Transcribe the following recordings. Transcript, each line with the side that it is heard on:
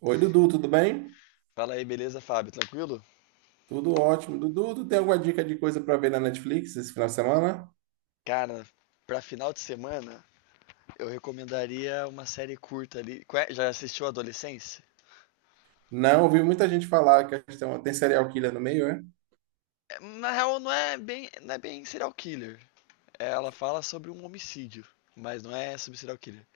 right: Oi, Dudu, tudo bem?
left: Fala aí, beleza, Fábio? Tranquilo?
right: Tudo ótimo. Dudu, tu tem alguma dica de coisa para ver na Netflix esse final de semana?
left: Cara, pra final de semana, eu recomendaria uma série curta ali. Qual é? Já assistiu Adolescência?
right: Não, ouvi muita gente falar que a questão tem serial killer no meio, é?
left: É. Na real, não é bem serial killer. É. Ela fala sobre um homicídio, mas não é sobre serial killer.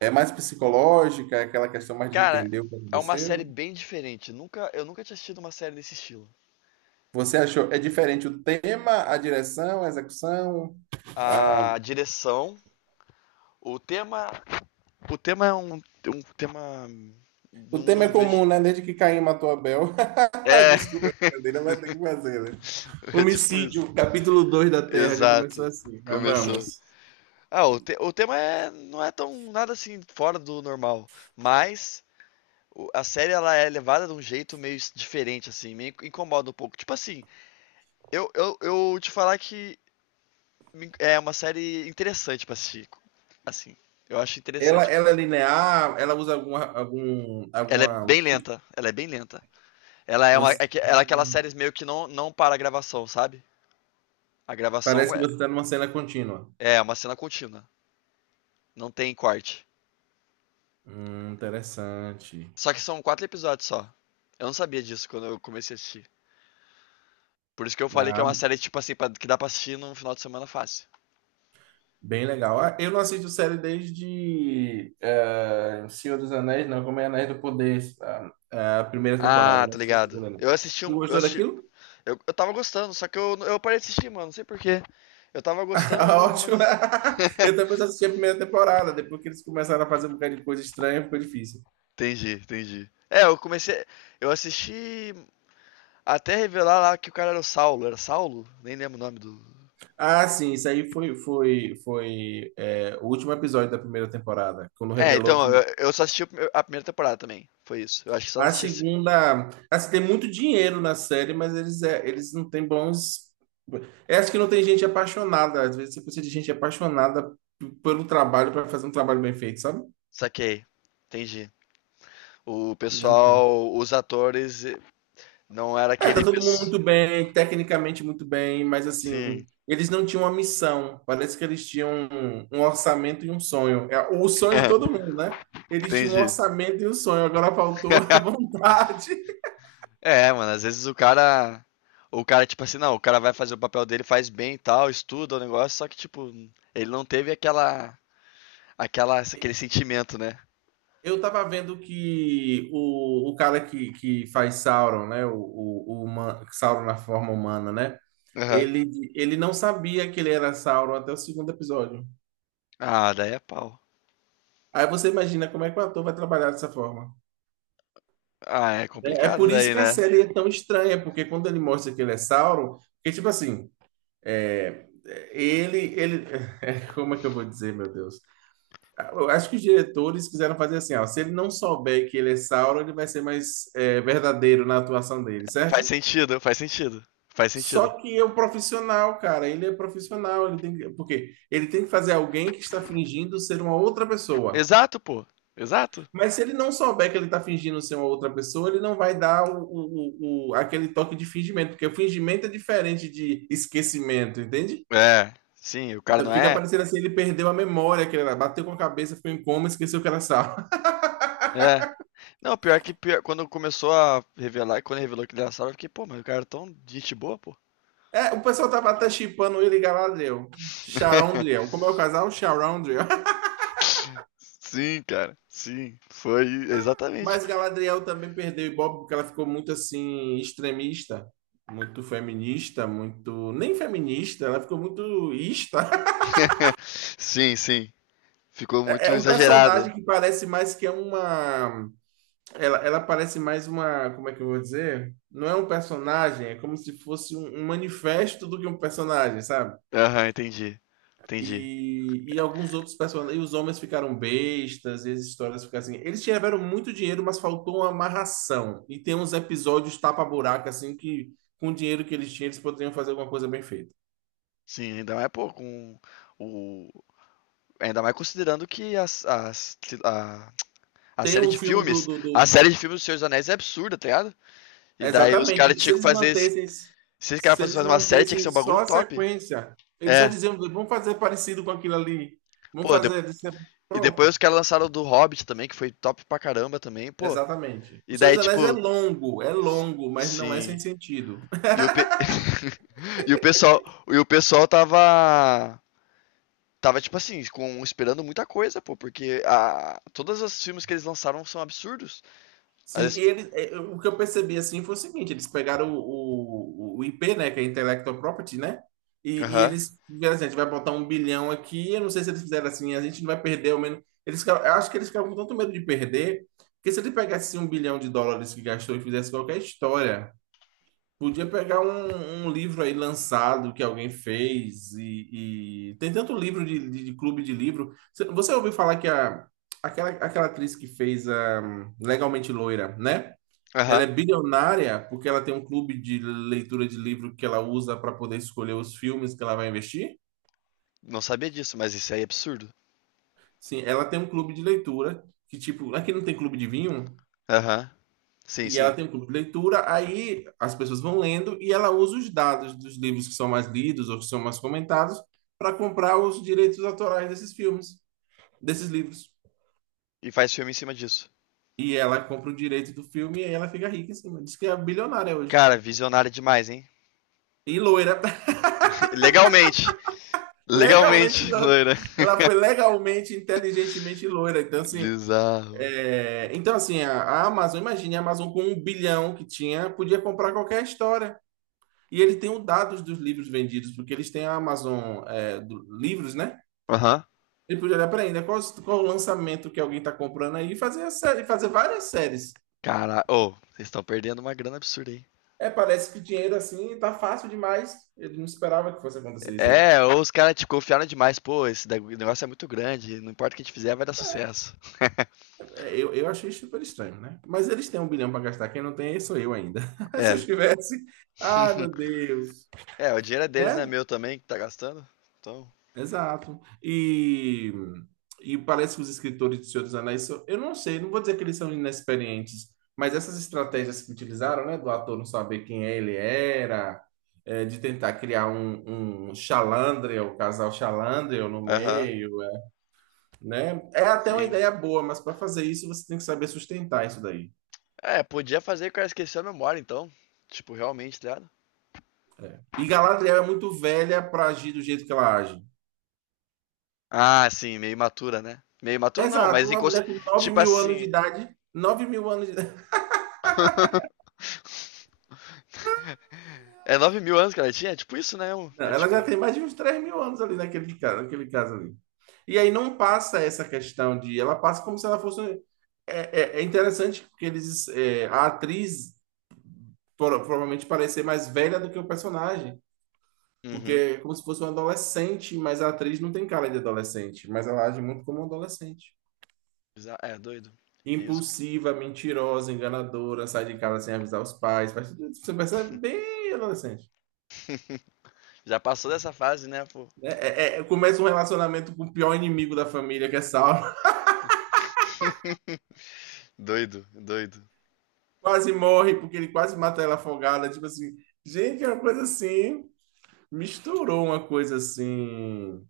right: É mais psicológica, é aquela questão mais de
left: Cara,
right: entender o que
left: é uma
right: aconteceu.
left: série bem diferente. Nunca, Eu nunca tinha assistido uma série desse estilo.
right: Você achou? É diferente o tema, a direção, a execução? Ah,
left: A direção, o tema, o tema é um tema.
right: o tema é
left: Não vejo.
right: comum, né? Desde que Caim matou Abel.
left: É,
right: Desculpa, brincadeira, vai ter que fazer, né?
left: é tipo isso.
right: Homicídio, capítulo 2 da Terra, já
left: Exato.
right: começou assim, mas
left: Começou.
right: vamos.
left: O tema é, não é tão nada assim fora do normal, mas a série, ela é levada de um jeito meio diferente assim, incomoda um pouco. Tipo assim, eu te falar que é uma série interessante pra assistir, assim. Eu acho
right: Ela,
left: interessante.
right: ela é linear? Ela usa alguma, algum,
left: Ela é
right: alguma
left: bem lenta, ela é bem lenta. Ela é uma
right: Você...
left: ela é aquelas séries meio que não para a gravação, sabe? A gravação
right: Parece que
left: é
right: você está numa cena contínua.
left: é uma cena contínua, não tem corte.
right: Interessante.
left: Só que são 4 episódios só. Eu não sabia disso quando eu comecei a assistir. Por isso que eu falei que é
right: Ah,
left: uma série, tipo assim, que dá pra assistir num final de semana fácil.
right: bem legal. Ah, eu não assisto série desde Senhor dos Anéis, não, como é Anéis do Poder, a primeira temporada,
left: Ah,
right: não
left: tá
right: assisti a
left: ligado.
right: segunda, não.
left: Eu assisti
right: Tu
left: um.
right: gostou
left: Assisti,
right: daquilo?
left: eu tava gostando, só que eu parei de assistir, mano. Não sei porquê. Eu tava gostando,
right: Ótimo!
left: mas.
right: Eu também só assisti a primeira temporada, depois que eles começaram a fazer um bocado de coisa estranha, ficou difícil.
left: Entendi, entendi. É, eu comecei. Eu assisti até revelar lá que o cara era o Saulo. Era Saulo? Nem lembro o nome do.
right: Ah, sim, isso aí foi é, o último episódio da primeira temporada, quando
left: É,
right: revelou
left: então,
right: que
left: eu só assisti a primeira temporada também. Foi isso. Eu acho que só não
right: a
left: assisti. A se-
right: segunda, assim, tem muito dinheiro na série, mas eles não têm bons. É acho que não tem gente apaixonada. Às vezes você precisa de gente apaixonada pelo trabalho para fazer um trabalho bem feito, sabe?
left: Saquei. Entendi. O
right: Não tem.
left: pessoal, os atores, não era
right: É, tá
left: aquele.
right: todo mundo muito bem, tecnicamente muito bem, mas
left: Sim,
right: assim, eles não tinham uma missão. Parece que eles tinham um orçamento e um sonho. É o sonho de todo mundo, né? Eles tinham um
left: entendi.
right: orçamento e um sonho, agora faltou a vontade.
left: É, mano, às vezes o cara. O cara, tipo assim, não, o cara vai fazer o papel dele, faz bem e tal, estuda o negócio, só que, tipo, ele não teve aquela. Aquele sentimento, né?
right: Eu tava vendo que o cara que faz Sauron, né? O Sauron na forma humana, né?
left: Aham.
right: Ele, ele não sabia que ele era Sauron até o segundo episódio.
left: Ah, daí é pau.
right: Aí você imagina como é que o ator vai trabalhar dessa forma.
left: Ah, é
right: É
left: complicado
right: por isso
left: daí,
right: que a
left: né?
right: série é tão estranha, porque quando ele mostra que ele é Sauron, porque tipo assim, é, ele, ele, como é que eu vou dizer, meu Deus? Eu acho que os diretores quiseram fazer assim, ó, se ele não souber que ele é Sauron, ele vai ser mais verdadeiro na atuação dele,
left: Faz
right: certo?
left: sentido, faz sentido. Faz sentido.
right: Só que é um profissional, cara, ele é profissional, ele tem que, porque ele tem que fazer alguém que está fingindo ser uma outra pessoa.
left: Exato, pô. Exato.
right: Mas se ele não souber que ele está fingindo ser uma outra pessoa, ele não vai dar aquele toque de fingimento, porque o fingimento é diferente de esquecimento, entende?
left: É, sim, o cara
right: Então
left: não
right: fica
left: é.
right: parecendo assim, ele perdeu a memória que ele era, bateu com a cabeça, ficou em coma, esqueceu que era Sauron.
left: É. Não, quando começou a revelar, quando revelou que ele era Sauron, eu fiquei, pô, mas o cara é tão gente boa, pô.
right: É, o pessoal tava até chipando ele e Galadriel. Charondriel. Como é o casal? Charondriel.
left: Sim, cara, sim, foi exatamente.
right: Mas Galadriel também perdeu Ibope porque ela ficou muito assim, extremista. Muito feminista, muito. Nem feminista, ela ficou muito ista.
left: Sim, sim, ficou
right: É
left: muito
right: é um
left: exagerado.
right: personagem que parece mais que é uma. Ela parece mais uma. Como é que eu vou dizer? Não é um personagem, é como se fosse um manifesto do que um personagem, sabe?
left: Aham, entendi, entendi.
right: E alguns outros personagens. E os homens ficaram bestas, e as histórias ficaram assim. Eles tiveram muito dinheiro, mas faltou uma amarração. E tem uns episódios tapa-buraco, assim, que com o dinheiro que eles tinham, eles poderiam fazer alguma coisa bem feita.
left: Sim, ainda mais, pô, com o. Ainda mais considerando que a, a
right: Tem
left: série
right: o
left: de
right: filme do,
left: filmes,
right: do,
left: a
right: do-
left: série de filmes do Senhor dos Anéis é absurda, tá ligado? E daí os caras
right: Exatamente. Se
left: tinham que
right: eles
left: fazer esse.
right: mantessem,
left: Se os caras
right: se
left: fossem
right: eles
left: fazer uma série, tinha que
right: mantessem
left: ser um bagulho
right: só a
left: top.
right: sequência, eles só
left: É.
right: diziam, vamos fazer parecido com aquilo ali.
left: Pô,
right: Vamos fazer.
left: e depois os
right: Pronto.
left: caras lançaram do Hobbit também, que foi top pra caramba também, pô.
right: Exatamente.
left: E
right: O Senhor
left: daí,
right: dos Anéis
left: tipo,
right: é longo, mas não é sem
left: sim.
right: sentido.
left: E o, pe... e o pessoal. E o pessoal tava. Tava, tipo assim, com, esperando muita coisa, pô, porque a, todos os filmes que eles lançaram são absurdos. Às
right: Sim, e
left: vezes.
right: ele, é, o que eu percebi assim foi o seguinte: eles pegaram o IP, né, que é Intellectual Property, né? E
left: Aham,
right: eles, fizeram assim, a gente vai botar um bilhão aqui. Eu não sei se eles fizeram assim, a gente não vai perder ao menos. Eu acho que eles ficaram com tanto medo de perder, que se ele pegasse um bilhão de dólares que gastou e fizesse qualquer história, podia pegar um livro aí lançado que alguém fez. E tem tanto livro de, de clube de livro. Você ouviu falar que aquela atriz que fez a Legalmente Loira, né? Ela é
left: aham.
right: bilionária porque ela tem um clube de leitura de livro que ela usa para poder escolher os filmes que ela vai investir?
left: Não sabia disso, mas isso aí é absurdo.
right: Sim, ela tem um clube de leitura que, tipo, aqui não tem clube de vinho,
left: Aham, sim,
right: e ela
left: sim.
right: tem um clube de leitura, aí as pessoas vão lendo e ela usa os dados dos livros que são mais lidos ou que são mais comentados para comprar os direitos autorais desses filmes, desses livros.
left: E faz filme em cima disso.
right: E ela compra o direito do filme e aí ela fica rica em cima. Diz que é bilionária hoje.
left: Cara, visionário demais, hein?
right: E loira.
left: Legalmente.
right: Legalmente,
left: Legalmente, loira.
right: ela foi legalmente, inteligentemente loira. Então, assim,
left: Bizarro.
right: é, então, assim a Amazon, imagine a Amazon com um bilhão que tinha, podia comprar qualquer história. E ele tem os dados dos livros vendidos, porque eles têm a Amazon livros, né?
left: Aham.
right: Ele podia olhar para ainda qual o lançamento que alguém está comprando aí e fazer, a série, fazer várias séries.
left: Cara, ô, vocês estão perdendo uma grana absurda aí.
right: É, parece que dinheiro assim tá fácil demais. Ele não esperava que fosse acontecer isso aí.
left: É, ou os caras te confiaram demais, pô, negócio é muito grande, não importa o que a gente fizer, vai dar sucesso.
right: É, eu achei super estranho, né? Mas eles têm um bilhão para gastar, quem não tem sou eu ainda. Se eu
left: É.
right: tivesse, ai meu Deus,
left: É, o dinheiro é deles, não é
right: né?
left: meu também, que tá gastando. Então.
right: Exato. E parece que os escritores de Senhor dos Anéis, eu não sei, não vou dizer que eles são inexperientes, mas essas estratégias que utilizaram, né, do ator não saber quem ele era, de tentar criar um Chalandriel, o casal Chalandriel no
left: Aham,
right: meio, né? É até uma
left: sim.
right: ideia boa, mas para fazer isso você tem que saber sustentar isso daí.
left: É, podia fazer que eu esqueci a memória, então. Tipo, realmente, tá ligado?
right: E Galadriel é muito velha para agir do jeito que ela age.
left: Ah, sim, meio imatura, né? Meio imatura não,
right: Exato,
left: mas
right: uma
left: inconsci...
right: mulher com nove
left: Tipo
right: mil anos de
left: assim.
right: idade. 9 mil anos de idade.
left: É 9.000 anos que ela tinha? É tipo isso, né?
right: Não,
left: É
right: ela
left: tipo.
right: já
left: É.
right: tem mais de uns 3 mil anos ali naquele caso ali. E aí não passa essa questão de. Ela passa como se ela fosse. É, interessante porque a atriz provavelmente parecer mais velha do que o personagem. Porque
left: Uhum.
right: é como se fosse uma adolescente, mas a atriz não tem cara de adolescente, mas ela age muito como uma adolescente.
left: É, doido. Isso.
right: Impulsiva, mentirosa, enganadora, sai de casa sem avisar os pais, faz tudo isso. Você percebe bem adolescente,
left: Já passou dessa fase, né, pô?
right: né? É, começa um relacionamento com o pior inimigo da família, que é Saulo.
left: Doido, doido.
right: Quase morre porque ele quase mata ela afogada. Tipo assim, gente, é uma coisa assim. Misturou uma coisa assim,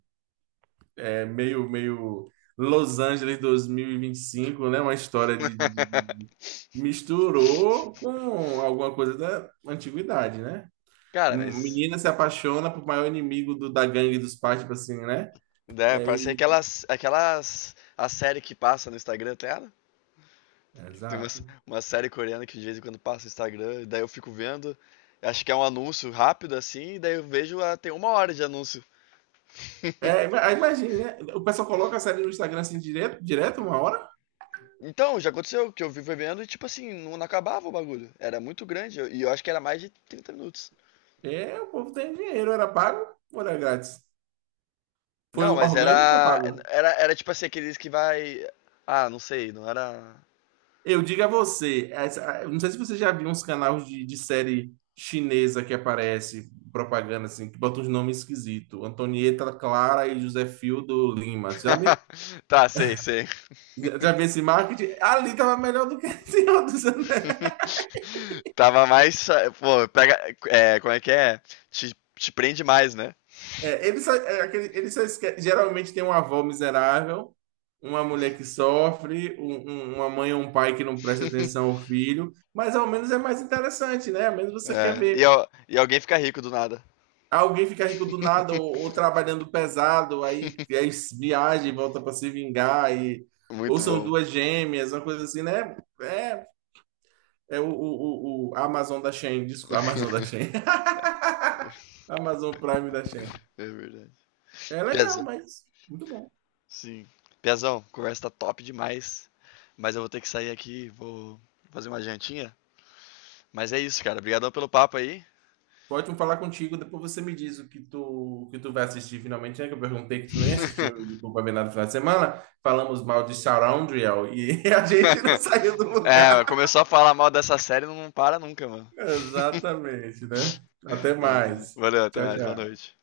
right: é meio, meio Los Angeles 2025, né? Uma história misturou com alguma coisa da antiguidade, né?
left: Cara,
right: Um
left: mas.
right: menino se apaixona pro maior inimigo da gangue dos pais, tipo assim, né?
left: Né,
right: É,
left: parece aquelas. A série que passa no Instagram, tá ligado?
right: é,
left: Tem
right: exato.
left: uma série coreana que de vez em quando passa no Instagram, e daí eu fico vendo. Acho que é um anúncio rápido assim, e daí eu vejo, ah, tem uma hora de anúncio.
right: É, aí imagine, né? O pessoal coloca a série no Instagram assim direto, direto, uma hora.
left: Então, já aconteceu que eu vi vendo e, tipo assim, não acabava o bagulho. Era muito grande, e eu acho que era mais de 30 minutos.
right: É, o povo tem dinheiro, era pago ou era grátis? Foi
left: Não, mas
right: orgânico ou pago?
left: era tipo assim, aqueles que vai. Ah, não sei, não era.
right: Eu digo a você, eu não sei se você já viu uns canais de série chinesa que aparece, propaganda assim, que bota uns nomes esquisitos. Antonieta Clara e José Fildo Lima, sabe?
left: Tá, sei, sei.
right: Já vi esse marketing? Ali tava melhor do que esse outro.
left: Tava mais. Pô, pega. É, como é que é? Te prende mais, né?
right: É, ele só, geralmente tem uma avó miserável, uma mulher que sofre, uma mãe ou um pai que não presta atenção ao filho, mas ao menos é mais interessante, né? Ao menos você quer
left: É, e,
right: ver
left: e alguém fica rico do nada.
right: alguém ficar rico do nada ou, trabalhando pesado, aí viaja e volta para se vingar, e, ou
left: Muito
right: são
left: bom.
right: duas gêmeas, uma coisa assim, né? É, é o Amazon da Shein, desculpa, Amazon da Shein, Amazon Prime da Shein.
left: É verdade.
right: É legal,
left: Piazão.
right: mas muito bom.
left: Sim. Piazão, conversa tá top demais. Mas eu vou ter que sair aqui, vou fazer uma jantinha. Mas é isso, cara. Obrigadão pelo papo aí.
right: Foi ótimo falar contigo. Depois você me diz o que tu vai assistir finalmente, né? Que eu perguntei que tu nem assistiu de Culpa Venada no final de semana. Falamos mal de Surroundrial e a gente não saiu do
left: É,
right: lugar.
left: começou a falar mal dessa série, não para nunca, mano.
right: Exatamente, né? Até
left: É, entendi.
right: mais.
left: Valeu, até
right: Tchau,
left: mais, boa
right: tchau.
left: noite.